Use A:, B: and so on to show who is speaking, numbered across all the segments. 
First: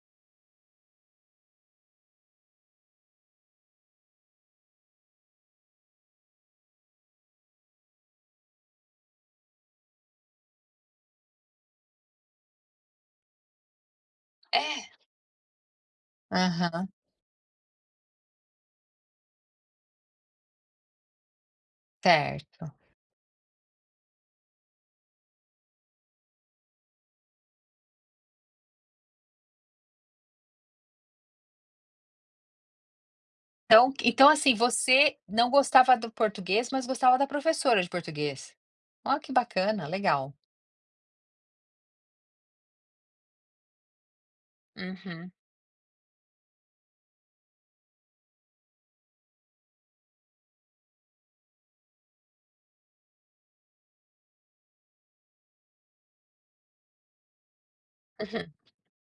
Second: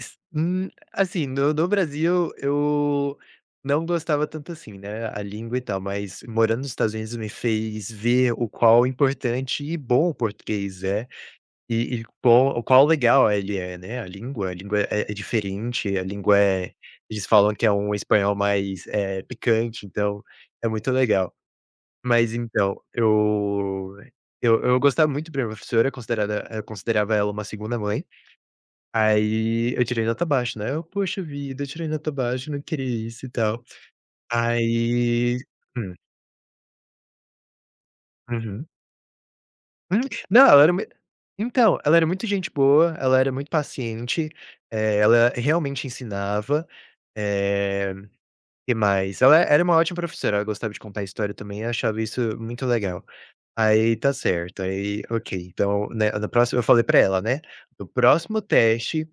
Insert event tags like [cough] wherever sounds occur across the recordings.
A: S hum. Assim, no no Brasil eu não gostava tanto, assim, né. A língua e tal. Mas morando nos Estados Unidos me fez ver o qual importante e bom o português é. E e quão qual legal ele é, né. A língua língua
B: É?
A: é é diferente. A língua é
B: Aham.
A: eles falam que é um espanhol mais, eh, picante. Então é muito legal. Mas,
B: Certo.
A: então, eu eu eu gostava muito da minha professora. Considerada eu considerava ela uma 2ª mãe. Aí, eu tirei nota baixa, né. Eu: “Poxa vida. Eu tirei nota baixa. Não queria isso”, e tal.
B: Então então, assim, você
A: Aí
B: não
A: hum.
B: gostava do português, mas gostava da professora de português.
A: Uhum.
B: Ó, que bacana,
A: Hum,
B: legal.
A: não, ela era uma e então, ela era muito gente boa. Ela era muito paciente. Eh, ela
B: Uhum.
A: realmente ensinava. Eh, que mais? Ela era uma ótima professora. Ela gostava de contar história também e eu achava isso muito legal. Aí tá certo. Aí, ok, então, né, no próximo eu falei pra ela, né: “No próximo
B: Uhum.
A: teste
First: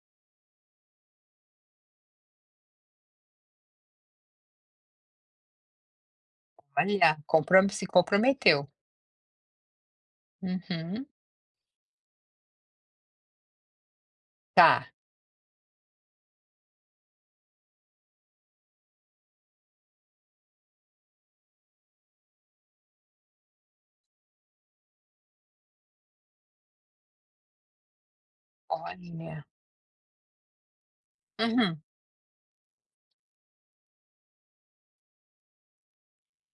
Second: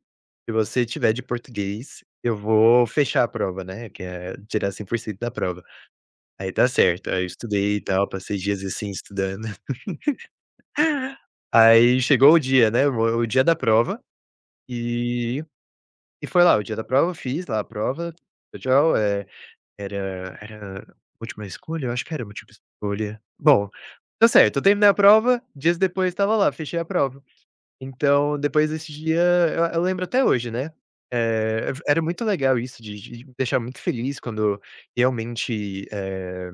A: que você tiver de português, eu vou fechar a prova”, né? Que é tirar 100% da prova. Aí tá certo.
B: Olha,
A: Aí eu
B: comprome
A: estudei
B: se
A: e
B: se
A: tal. Passei dias,
B: comprometeu.
A: assim, estudando. [laughs]
B: Uhum.
A: Aí chegou o dia, né. Mo o dia da prova.
B: Tá.
A: E e foi lá o dia da prova. Fiz lá a prova. Legal, eh, "era era múltipla escolha. Eu acho que era múltipla escolha". Bom, tá certo. Eu terminei a prova, dias depois, estava lá: fechei a prova. Então, depois desse dia,
B: Olha.
A: eu eu lembro até hoje, né, eh, é v
B: Uhum.
A: era muito legal isso de de me deixar muito feliz quando, realmente, eh,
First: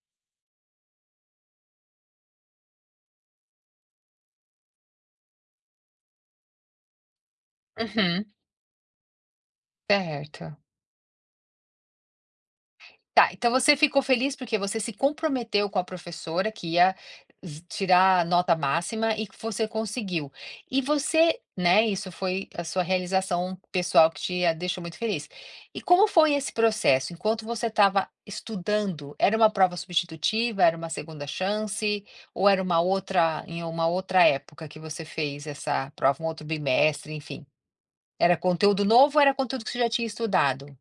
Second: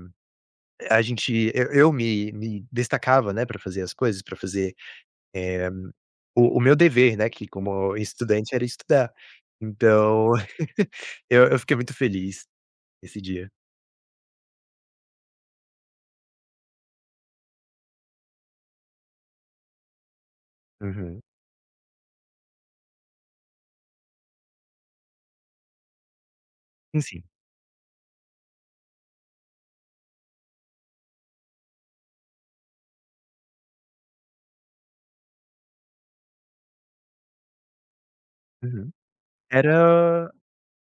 A: a gente eu eu me me destacava, né, pra fazer as coisas pra fazer, eh, o o meu dever, né, que, como
B: Uhum.
A: estudante, era estudar. Então,
B: Certo.
A: [chuckles] eu eu fiquei muito feliz esse
B: Tá.
A: dia.
B: Então você ficou feliz porque você se comprometeu com a professora que ia z tirar nota máxima e que você conseguiu. E
A: Uhum.
B: você né, Isso foi a sua realização pessoal que te a deixou muito feliz. E como foi esse
A: Hum,
B: processo?
A: sim.
B: Enquanto você estava estudando, era uma prova substitutiva? Era uma 2ª chance? Ou era uma outra em uma outra época que você fez essa prova? Um outro bimestre, enfim. Era conteúdo
A: Uhum.
B: novo? Ou era conteúdo que você
A: Era
B: já tinha estudado?